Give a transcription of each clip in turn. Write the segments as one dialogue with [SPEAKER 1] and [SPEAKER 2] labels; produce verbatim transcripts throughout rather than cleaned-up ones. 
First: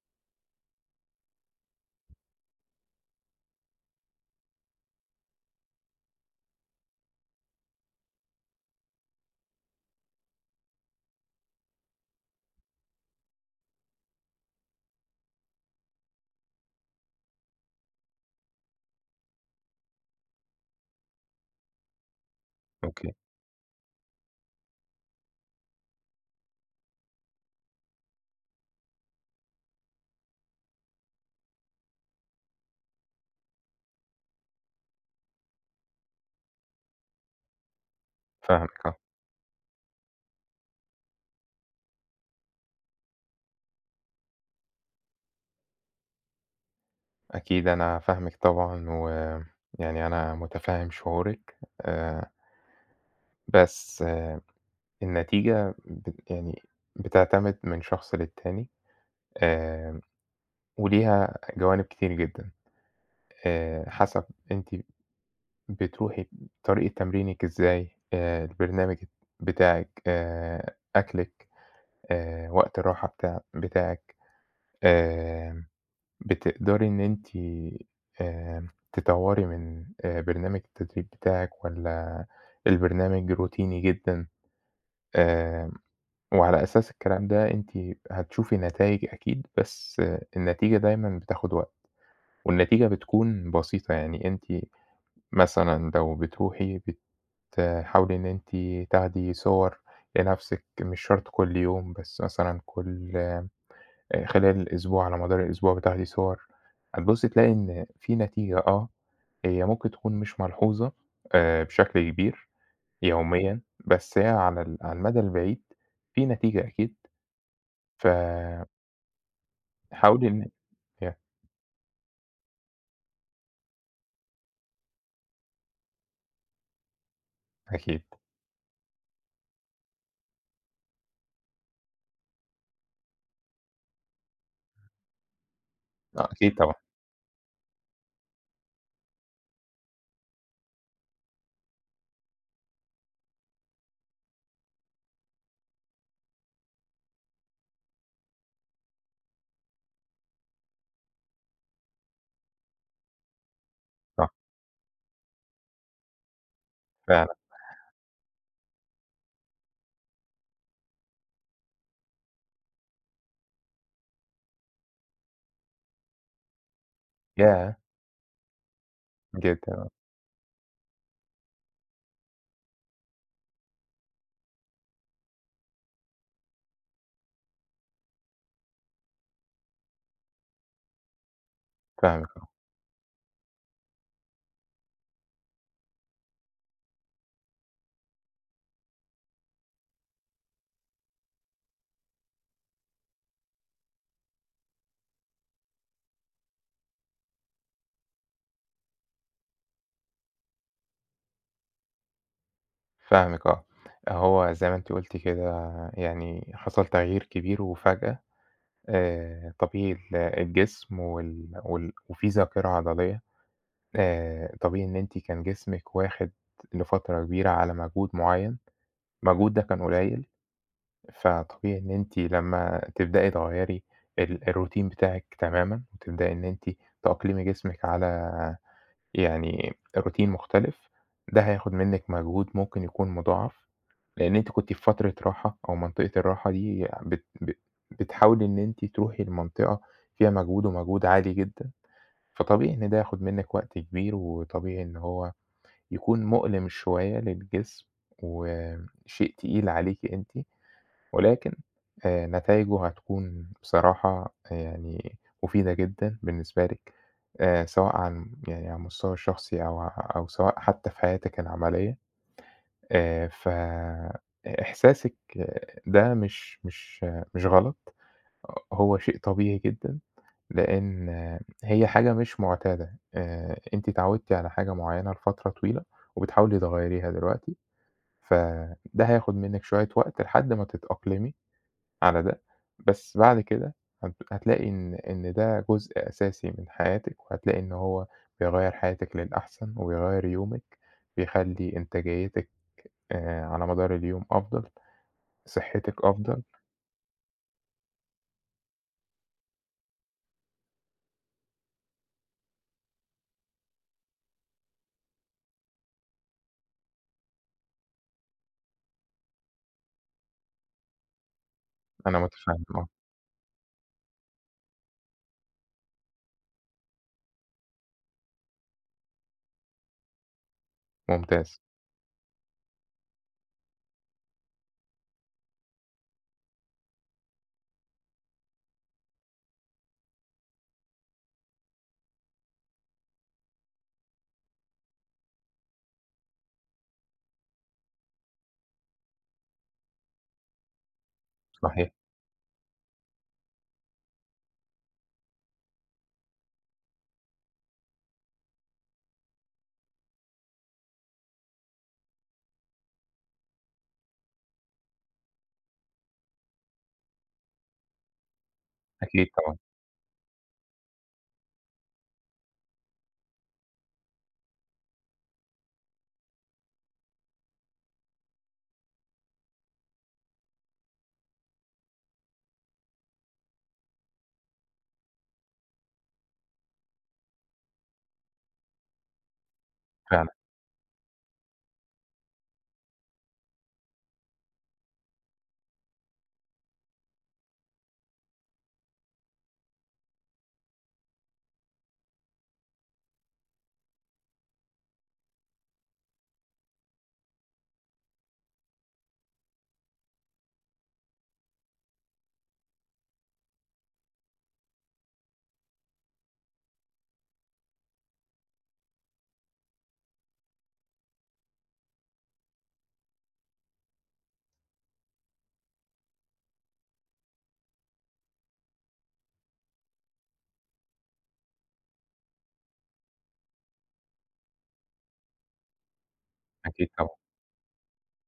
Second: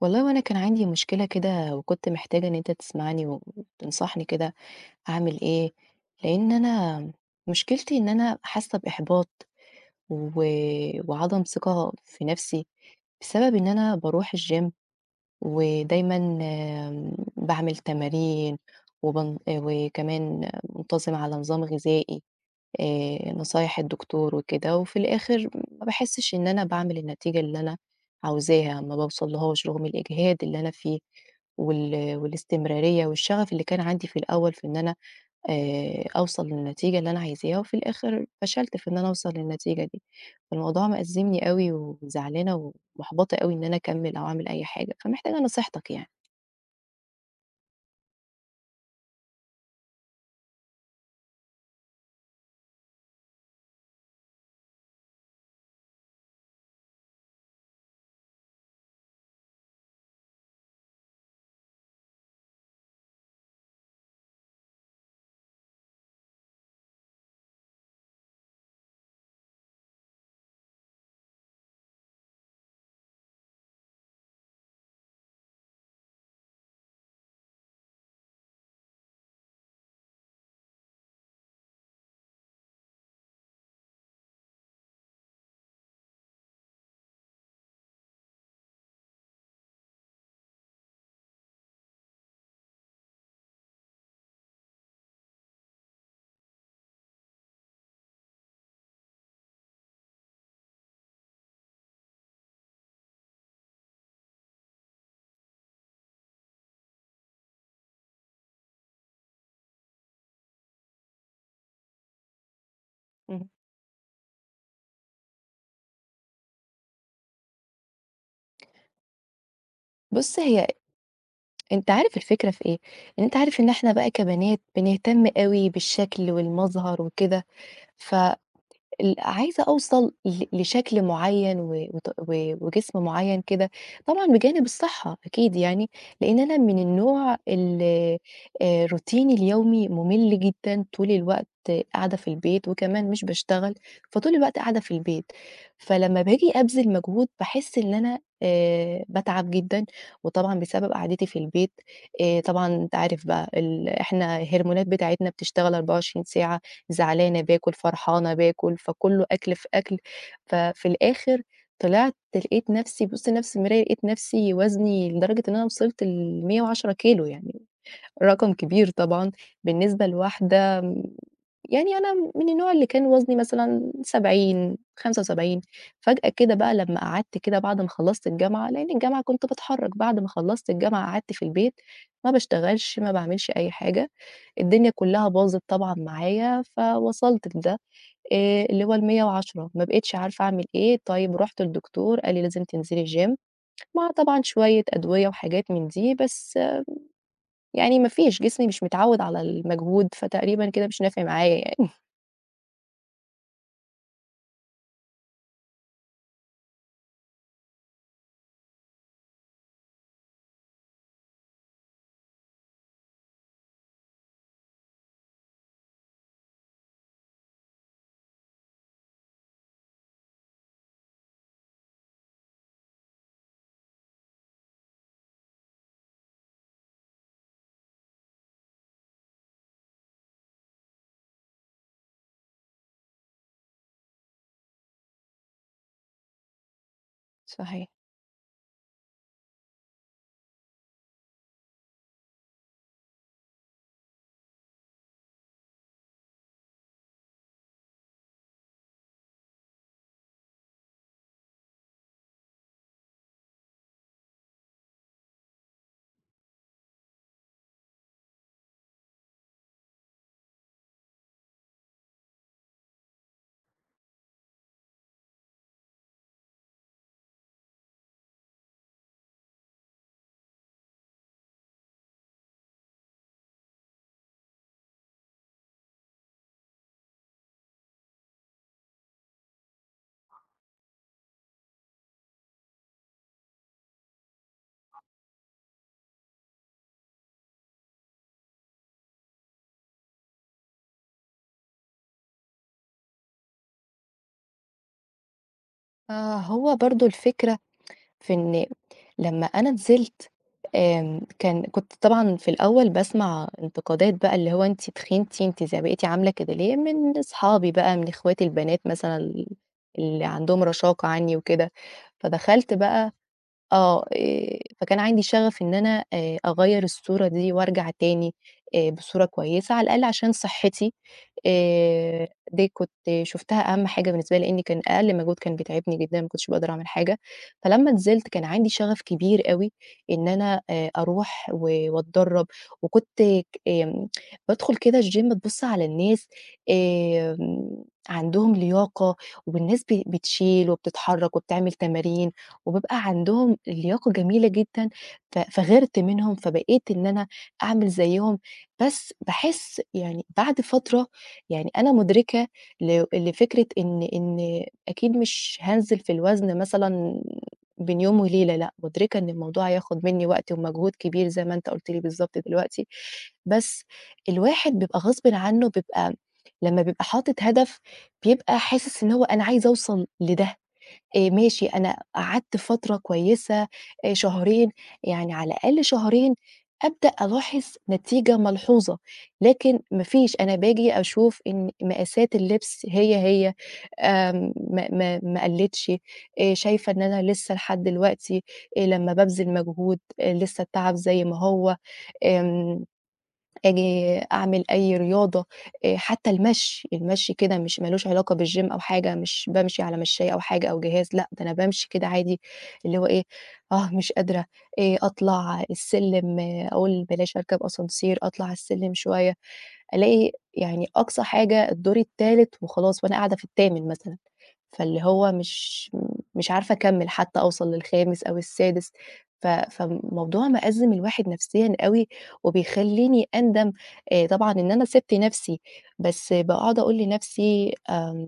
[SPEAKER 1] والله هو أنا كان عَندي مشكلة كده وكُنت محتاجة إن أنت تسمعني و وتنصحني كده، أعمل إيه، لإن أنا، مشكلتي إن أنا حاسّة بإحباط، و وعدم ثقة في نَفْسي، بسبب إن أنا باروح الچيم ودايمًا م باعمل تمارين، وبن آآ وكمان منتظمة على نظام غذائي،
[SPEAKER 2] أوكي.
[SPEAKER 1] آآ نصايح الدكتور وكده وفي الآخر ما باحِسش إن أنا باعمل النتيجة اللي أنا عاوزاها ما باوصلهاش رغم الإجهاد اللي أنا فيه وال والاستمرارية والشغف اللي كان عَندي في الأوّل في إن أنا آآ أوصل للنتيجة اللي أنا عايزاها وفي الآخر فشلت
[SPEAKER 2] فاهمِك
[SPEAKER 1] في إن
[SPEAKER 2] آه.
[SPEAKER 1] أنا أوصل للنتيجة دي؛ فالموضوع مأزّمني أوي وزعلانة ومُحبَطَة أوي إن أنا أكمل أو أعمل أي حاجة، فمحتاجة نصيحتك يعني.
[SPEAKER 2] أكيد أنا فاهمِك طبعًا و يعني أنا مُتفّهم شعورِك، آآ. بس النتيجة بت يعني بتعتمد من شخص للتاني آمم وليها جوانب كتير جدًا، آآ حسب أنتِ بتروحي ب طريقة تمرينِك إزاي، آآ البرنامج الت بتاعِك آآ أكلِك، آآ وقت الراحة بتاع بتاعِك، آمم بتقدرى إن أنتِ آمم تطوري من آآ برنامج التدريب بتاعِك والّا البرنامج روتيني جدًا، آمم وعلى أساس الكلام ده أنتِ هتشوفي نتايج أكيد بس النتيجة دايمًا بتاخد وقت، والنتيجة بتكون بَسيطة، يعني أنتِ مثلًا لو بتروحي بتحاولي إن أنتِ تاخدي صور لنَفْسِك مش شرط كل يوم بس مثلًا كل خلال الأسبوع على مدار الأسبوع بتاخدي صور، هتبُصي تلاقي إن، في نتيجة آه، هي ممكن تكون مش ملحوظة، آآ بشكل كبير،
[SPEAKER 1] اهم.
[SPEAKER 2] يوميًا، بس هي على ال على المدى البعيد، في نتيجة أكيد، ف حاولي
[SPEAKER 1] بُص
[SPEAKER 2] إن
[SPEAKER 1] هي
[SPEAKER 2] [unintelligible]
[SPEAKER 1] أنت عارف الفكرة في إيه؟ إن أنت عارف إن إحنا بقى كبنات بنهتم أوي بالشكل والمظهر وكده
[SPEAKER 2] أكيد.
[SPEAKER 1] ف ال عايزة أوصَل ل لشكل معيّن و وت و وجسم معيّن كده، طبعًا بجانب الصحّة أكيد يعني،
[SPEAKER 2] آه،
[SPEAKER 1] لإن
[SPEAKER 2] أكيد
[SPEAKER 1] أنا
[SPEAKER 2] طبعًا.
[SPEAKER 1] من النوع ال آآ روتيني اليومي مُمِل جدًا، طول الوقت قاعدة في البيت، وكمان مش باشتغل، فطول الوقت قاعدة في البيت. فلمّا باجي أبذِل مجهود، باحِس اللي أنا آآ باتعب جدًا، وطبعًا بسبب قعدتي في البيت آآ طبعًا أنت عارف بقى ال
[SPEAKER 2] صح.
[SPEAKER 1] إحنا الهرمونات بتاعتنا بتشتغل أربعة وعشرين ساعة،
[SPEAKER 2] فعلًا.
[SPEAKER 1] زعلانة باكل، فرحانة باكل، فكُلّه أكل في أكل، ففي الآخر طلعت لقيت نَفْسي بابُص لنَفْسي في المراية لقيت نَفْسي وزني لدرجة إن أنا وصلت لمِيّة وعشرة كيلو، يعني
[SPEAKER 2] ياه!
[SPEAKER 1] رقم كبير طبعًا
[SPEAKER 2] جدًا، آه.
[SPEAKER 1] بالنسبة لواحدة م يعني أنا م من النوع اللي كان وزني مثلًا سبعين خمسة وسبعين فجأة كده بقى لمّا قعدت كده بعد ما خلّصت الجامعة -لإن الجامعة كنت باتحرّك بعد ما خلّصت الجامعة، قعدت في البيت،
[SPEAKER 2] فاهمِك
[SPEAKER 1] ما
[SPEAKER 2] آه.
[SPEAKER 1] باشتغلش، ما باعملش أي حاجة. الدنيا كلّها باظت طبعًا معايا، فوصلت لده، آآ اللي هو المِيّة وعشرة ما بقيتش عارفة أعمل إيه، طيّب رُحت لدكتور، قال لي لازم تنزلي gym مع طبعًا شويّة أدوية، وحاجات من دي بس م يعني ما فيش جسمي مش متعوّد على المجهود، فتقريبًا كده مش نافع معايا يعني.
[SPEAKER 2] فاهمِك آه. أهو زي ما أنتِ قُلتِ كده يعني حصل تغيير كبير وفجأة، آآ طبيعي ال الجسم وال وال وفي ذاكرة عضلية، آآ طبيعي إن أنتِ كان جسمِك واخِد لفترة كبيرة على مجهود معيّن، المجهود ده كان قليّل، فطبيعي إن أنتِ لمّا تبدئي تغيّري ال الroutine بتاعِك تمامًا وتبدئي إن أنتِ تأقلمي جسمِك على يعني الroutine مختلف، ده هياخُد منِّك مجهود ممكن يكون مُضاعف، لإن أنتِ كنتِ في فترة راحة أو منطقة الراحة دي ع بت بت
[SPEAKER 1] صحيح.
[SPEAKER 2] بتحاولي إن أنتِ تروحي لمنطقة فيها مجهود ومجهود عالي جدًا، فطبيعي إن ده ياخُد منِّك وقت كبير وطبيعي إن هو يكون مؤلِم شوية للجسم وم شيء تقيل عليكِ أنتِ ولكن آآ نتايجه هتكون بصراحة آآ يعني مُفيدة جدًا بالنسبة لِك آآ سواء عن يعني على المستوى الشخصي أو ع أو سواء حتّى في حياتِك العملية. آآ ف إ إحساسِك ده مش مش مش غلط، ه هو شيء طبيعي جدًا، لإن هي حاجة مش مُعتادة، آآ أنتِ اتعوّدتِ على حاجة معيّنة لفترة طويلة وبتحاولي تغيّريها دلوقتي، فده هياخُد منِّك شوية وقت لحد ما تتأقلمي على ده، بس بعد كده هتب هتلاقي إن إن ده جزء أساسي من حياتِك وهتلاقي إن هو بيغيّر حياتِك للأحسن وبيغيّر يومِك، بيخلّي إنتاجيّتِك آآ على مدار اليوم أفضل، صحّتِك
[SPEAKER 1] آه،
[SPEAKER 2] أفضل.
[SPEAKER 1] هو برضه الفكرة في إن م لمّا أنا نزلت آمم كان كنت طبعًا في الأول باسمع انتقادات بقى اللي هو أنتِ تخنتِ، أنتِ ز بقيتِ عاملة كده ليه؟! من أصحابي بقى، من إخواتي البنات مثلًا ال اللي عندهم رشاقة عنّي وكده،
[SPEAKER 2] أنا مُتفهمِك
[SPEAKER 1] فدخلت
[SPEAKER 2] آه.
[SPEAKER 1] بقى آه، آآ فكان عندي شَغَف إن أنا آآ أغيّر الصورة دي وأرجع تاني آآ بصورة كويسة على الأقَل عشان صحِّتي
[SPEAKER 2] ممتاز.
[SPEAKER 1] آآ دي كنت شُفتها أهَم حاجة بالنسبة لي لإن كان أقل مجهود كان بيتعبني جدًا ما كنتش باقدر أعمل حاجة. فلمّا نزلت كان عندي شَغَف كبير أوي إن أنا آآ أروح و واتدرّب وكنت ك آمم بادخُل كده الgym أبُص على الناس آمم عندهم لياقة وب الناس ب بتشيل وبتتحرّك وبتعمل
[SPEAKER 2] صحيح.
[SPEAKER 1] تمارين وبيبقى عندهم الياقة جميلة جدًا ف فغيِرت منهم، فبقيت إن أنا أعمل زيّهم، بس باحس يعني بعد فترة يعني أنا مُدركة لو لفكرة إن إن أكيد مش هانزل في الوزن مثلًا بين يوم وليلة لأ، مُدركة
[SPEAKER 2] أكيد
[SPEAKER 1] إن
[SPEAKER 2] طبعًا
[SPEAKER 1] الموضوع هياخُد منّي وقت ومجهود كبير زي ما أنت قُلت لي بالضبط دلوقتي، بس الواحد بيبقى غصبٍ عنّه بيبقى لمّا بيبقى حاطط هدف، بيبقى حاسِس إن هو أنا عايزة أوصل لده. آآ ماشي، أنا قعدت فترة كويسة آآ شهرين، يعني على الأقل شهرين أبدأ ألاحظ نتيجة ملحوظة، لكن ما
[SPEAKER 2] فعلًا.
[SPEAKER 1] فيش، أنا باجي أشوف إن مقاسات اللبس هي، هي آمم ما ما ما قلّتش، آآ شايفة إن أنا لسّه لحد الوقتي آآ لمّا بابذل مجهود آآ لسّه التعب زي ما هو، آمم آجي أعمل أي رياضة آآ حتّى المشي، المشي كده مش ما لهوش علاقة بالgym أو حاجة مش بامشي على مشّاية أو حاجة أو جهاز لأ، ده أنا بامشي كده عادي اللي هو إيه، آه، مش قادرة، آآ أطلع السلّم أقول بلاش أركب ascenseur أطلع على السلّمِ شوية، ألاقي يعني أقصى حاجة الدور التالت وخلاص وأنا قاعدة في التامن مثلًا، فاللي هو مش مش عارفة أكمّل حتّى أوصل للخامس أو السادس، ف فالموضوع مأزِّم الواحد نَفْسيًا أوي وبيخلّيني أندم آآ طبعًا إن أنا سِبت نَفْسي، بس باقعُد
[SPEAKER 2] أكيد
[SPEAKER 1] أقول
[SPEAKER 2] طبعًا.
[SPEAKER 1] لنَفْسي آمم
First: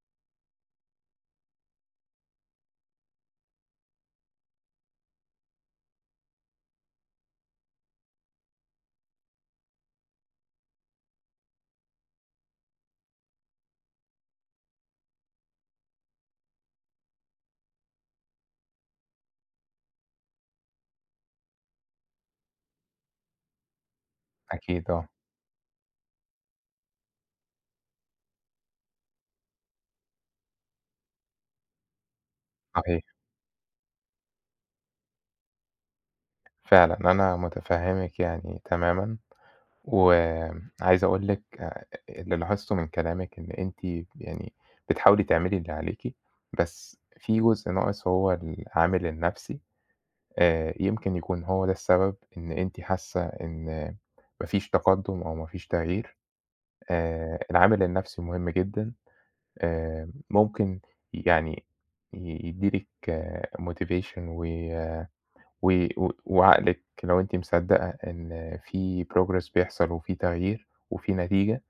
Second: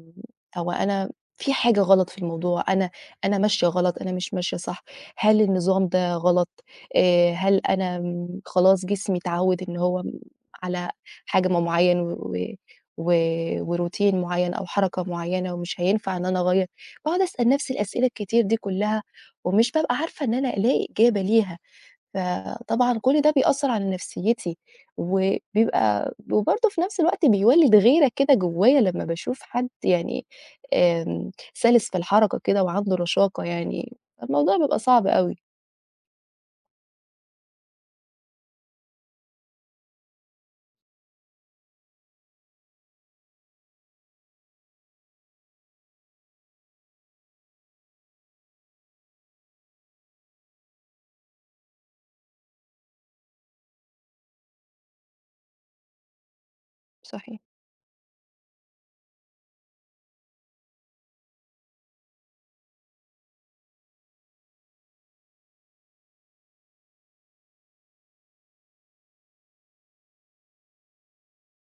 [SPEAKER 1] هو أنا في حاجة غلط في الموضوع، أنا أنا ماشية غلط، أنا مش ماشية صح، هل النظام ده غلط، آآ هل أنا م خلاص جسمي اتعوّد إن هو م على حجم معيّن و و و وroutine معيّن أو حركة معيّنة ومش هينفع إن أنا أغيّر. باقعُد أسأل نَفْسي الأسئلة الكتير دي كّلها ومش بابقى عارفة إن أنا ألاقي إجابة ليها، فطبعًا كل ده بيأثّر على نَفْسيّتي
[SPEAKER 2] أكيد آه.
[SPEAKER 1] وبيبقى وبرضه في نَفْس الوقت بيولِّد غيرة كده جوّايا لمّا باشوف حد يعني آمم سَلِس في الحركة كده وعنده
[SPEAKER 2] صحيح.
[SPEAKER 1] رشاقة يعني، فالموضوع بيبقى صعب أوي.
[SPEAKER 2] فعلًا، أنا مُتفهّمِك يعني تمامًا وم عايز أقول لِك آآ اللي لاحظته من كلامِك إن أنتِ ب يعني بتحاولي تعملي اللي عليكِ، بس في جزء ناقص هو العامل النَفْسي، آآ يمكن يكون هو ده السبب إن أنتِ حاسّة إن ما فيش تقدُّم أو ما فيش تغيير، آآ
[SPEAKER 1] صحيح.
[SPEAKER 2] العامل النَفْسي مهم جدًا. آمم ممكن ي يعني ي يدّي لِك motivation وي وي و وعقلِك لو أنتِ مصدَّقة إن في progress بيحصل وفي تغيير وفي نتيجة،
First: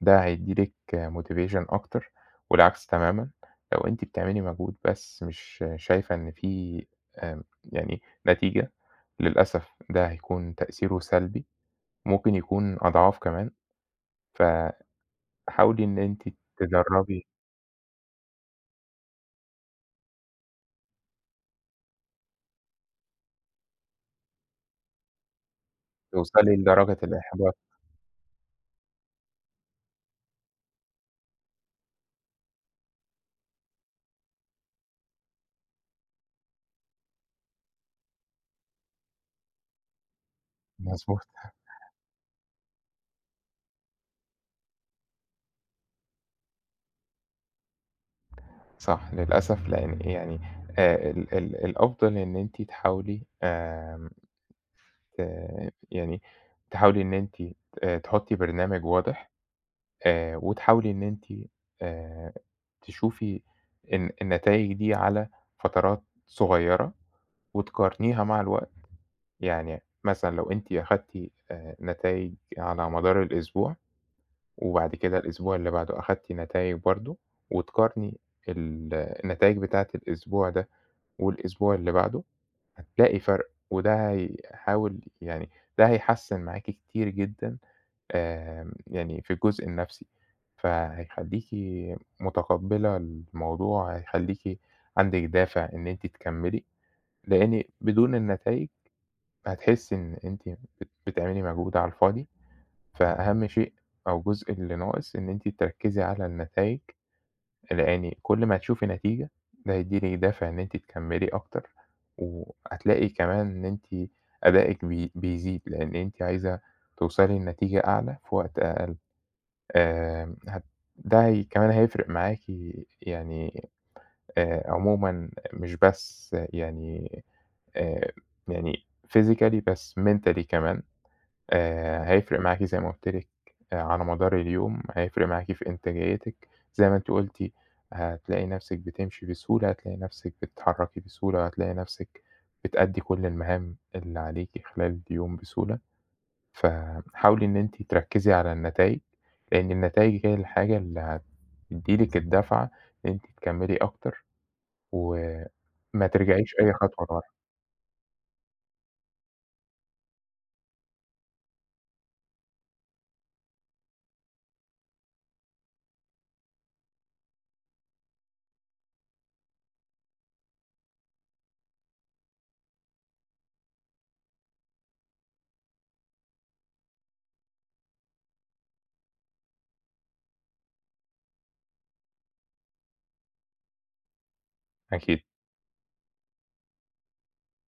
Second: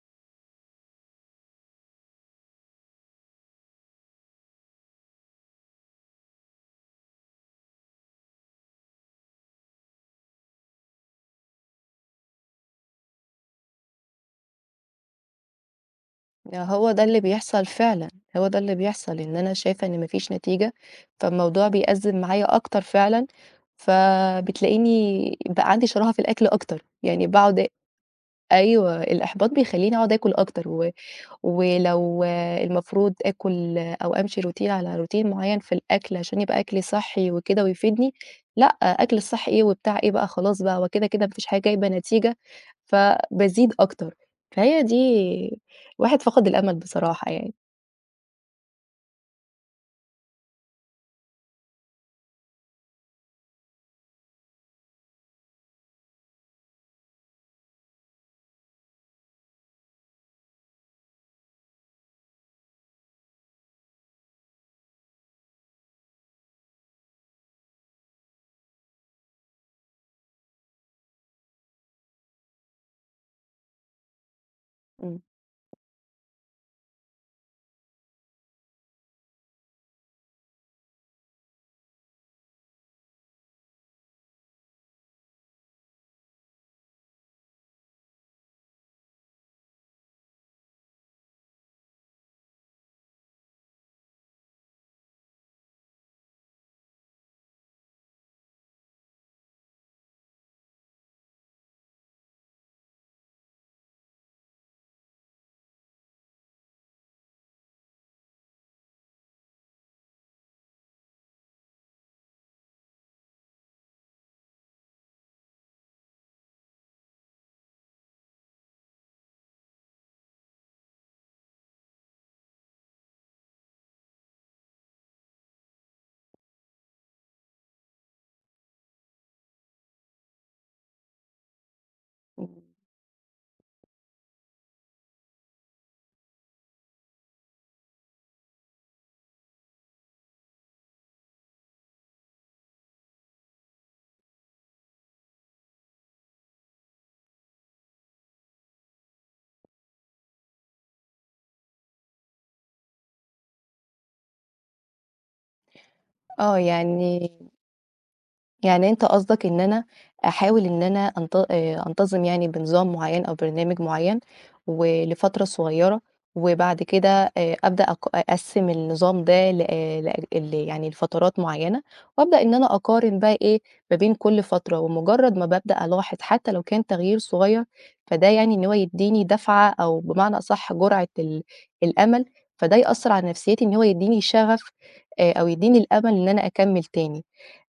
[SPEAKER 2] ده هيدّي لِك motivation أكتر والعكس تمامًا، لو أنتِ بتعملي مجهود بس مش شايفة إن في آمم يعني نتيجة، للأسف ده هيكون تأثيره سلبي، ممكن يكون أضعاف كمان. ف حاولي إن أنتِ
[SPEAKER 1] ده هو ده اللي
[SPEAKER 2] تجرّبي
[SPEAKER 1] بيحصل فعلًا، هو ده اللي بيحصل إن أنا شايفة إن ما فيش نتيجة، فالموضوع بيأزِّم معايا أكتر فعلًا، فبتلاقيني بقى عندي شَراهة في الأكل
[SPEAKER 2] توصلي
[SPEAKER 1] أكتر.
[SPEAKER 2] لدرجة
[SPEAKER 1] يعني
[SPEAKER 2] الإحباط.
[SPEAKER 1] باقعُد أيوه، الإحباط بيخلّيني أقعُد آكُل أكتر و ولو المفروض آكُل أو أمشي routine على routine معيّن في الأكل عشان يبقى أكلي صحّي وكده ويفيدني لأ، أكل الصحّي إيه وبتاع إيه بقى خلاص بقى هو كده،
[SPEAKER 2] مضبوط.
[SPEAKER 1] كده ما فيش حاجة جايبة نتيجة، فبازيد أكتر، فهي دي الواحد فقد الأمل بصراحة يعني.
[SPEAKER 2] صح للأسف، لإن آآ يعني آآ ال ال الأفضل إن أنتِ تحاولي آمم، آآ، يعني تحاولي إن أنتِ آآ تحُطّي برنامج واضح آآ، وتحاولي إن أنتِ آآ تشوفي الن النتايج دي على فترات صغيرة وتقارنيها مع الوقت، يعني مثلًا لو أنتِ أخدتِ آآ، نتايج على مدار الأسبوع وبعد كده
[SPEAKER 1] إمم.
[SPEAKER 2] الأسبوع اللي بعده أخدتِ نتايج برضه وتقارني ال النتايج بتاعة الأسبوع ده والأسبوع اللي بعده، هتلاقي فرق وده هيحاول يعني ده هيحسِّن معاكِ كتير جدًا آمم يعني في الجزء النَفْسي. فهيخلّيكِ مُتقبَّلة الموضوع، هيخلّيكِ عندِك دافع إن أنتِ تكمِّلي، لإن بدون النتايج هتحسّي إن أنتِ بت بتعملي مجهود على الفاضي. فأهم شيء أو الجزء اللي ناقص، إن أنتِ تركِّزي على النتايج، لإن كل ما هتشوفي نتيجة، ده هيدّي لكِ دافع إن أنتِ تكمِّلي أكتر وهتلاقي كمان إن أنتِ أدائِك بي بيزيد، لإن أنتِ عايزة توصلي لنتيجة أعلى في وقت أقل. آآ هت ده هي كمان هيفرق معاكِ يعني آآ عمومًا مش بس يعني آآ، يعني Physically بس Mentally كمان، آآ هيفرق معاكِ
[SPEAKER 1] إمم.
[SPEAKER 2] زي ما قُلت لِك على مدار اليوم، هيفرق معاكِ في إنتاجيتِك. زي ما أنتِ قُلتِ هتلاقي نَفْسِك بتمشي بسهولة، هتلاقي نَفْسِك بتتحرّكي بسهولة وهتلاقي نَفْسِك بتأدّي كل المهام اللي عليكِ خلال اليوم بسهولة. فحاولي إن أنتِ تركِّزي على النتايج، لإن النتايج هي الحاجة اللي هتدّي لِك الدفعة إن أنتِ تكمِّلي أكتر وما ترجعيش
[SPEAKER 1] آه،
[SPEAKER 2] أي خطوة لورا.
[SPEAKER 1] يعني يعني أنت قصدك إن أنا أحاول إن أنا أنت آآ أنتظم يعني بنظام معيّن أو برنامج معيّن ولفترة صغيرة وبعد كده آآ أبدأ أق أقسِّم النظام ده لأ لأ ال يعني لفترات معيّنة وأبدأ إن أنا أقارن بقى إيه، ما بين كل فترة ومُجرّد ما بابدأ ألاحظ حتّى لو كان تغيير صغير، فده يعني إن هو يدّيني دَفعة أو بمعنى أصح جُرعة ال الأمل، فده يأثّر على نَفْسيتي إن هو يدّيني شغف
[SPEAKER 2] أكيد.
[SPEAKER 1] آآ أو يدّيني الأمل إن أنا أكمِّل تاني.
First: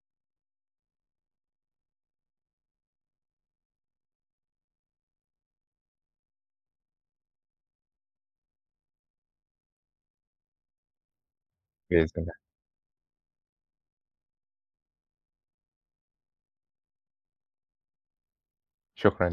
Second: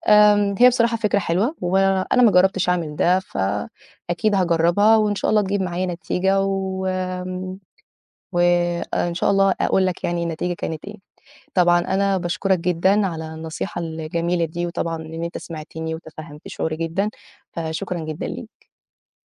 [SPEAKER 1] آمم هي بصراحة فكرة حلوة وأنا ما جرّبتش أعمل ده، فأكيد هاجرّبها وإن شاء الله تجيب معايا نتيجة وآمم، وإن شاء الله أقول لك يعني النتيجة كانت إيه. طبعًا
[SPEAKER 2] بإذن
[SPEAKER 1] أنا
[SPEAKER 2] الله.
[SPEAKER 1] باشكرك جدًا على النصيحة الجميلة دي وطبعًا إن أنت سمعتني وتفهَّمت شعوري جدًا، فشكرًا جدًا ليك.
[SPEAKER 2] شكرًا ليكِ.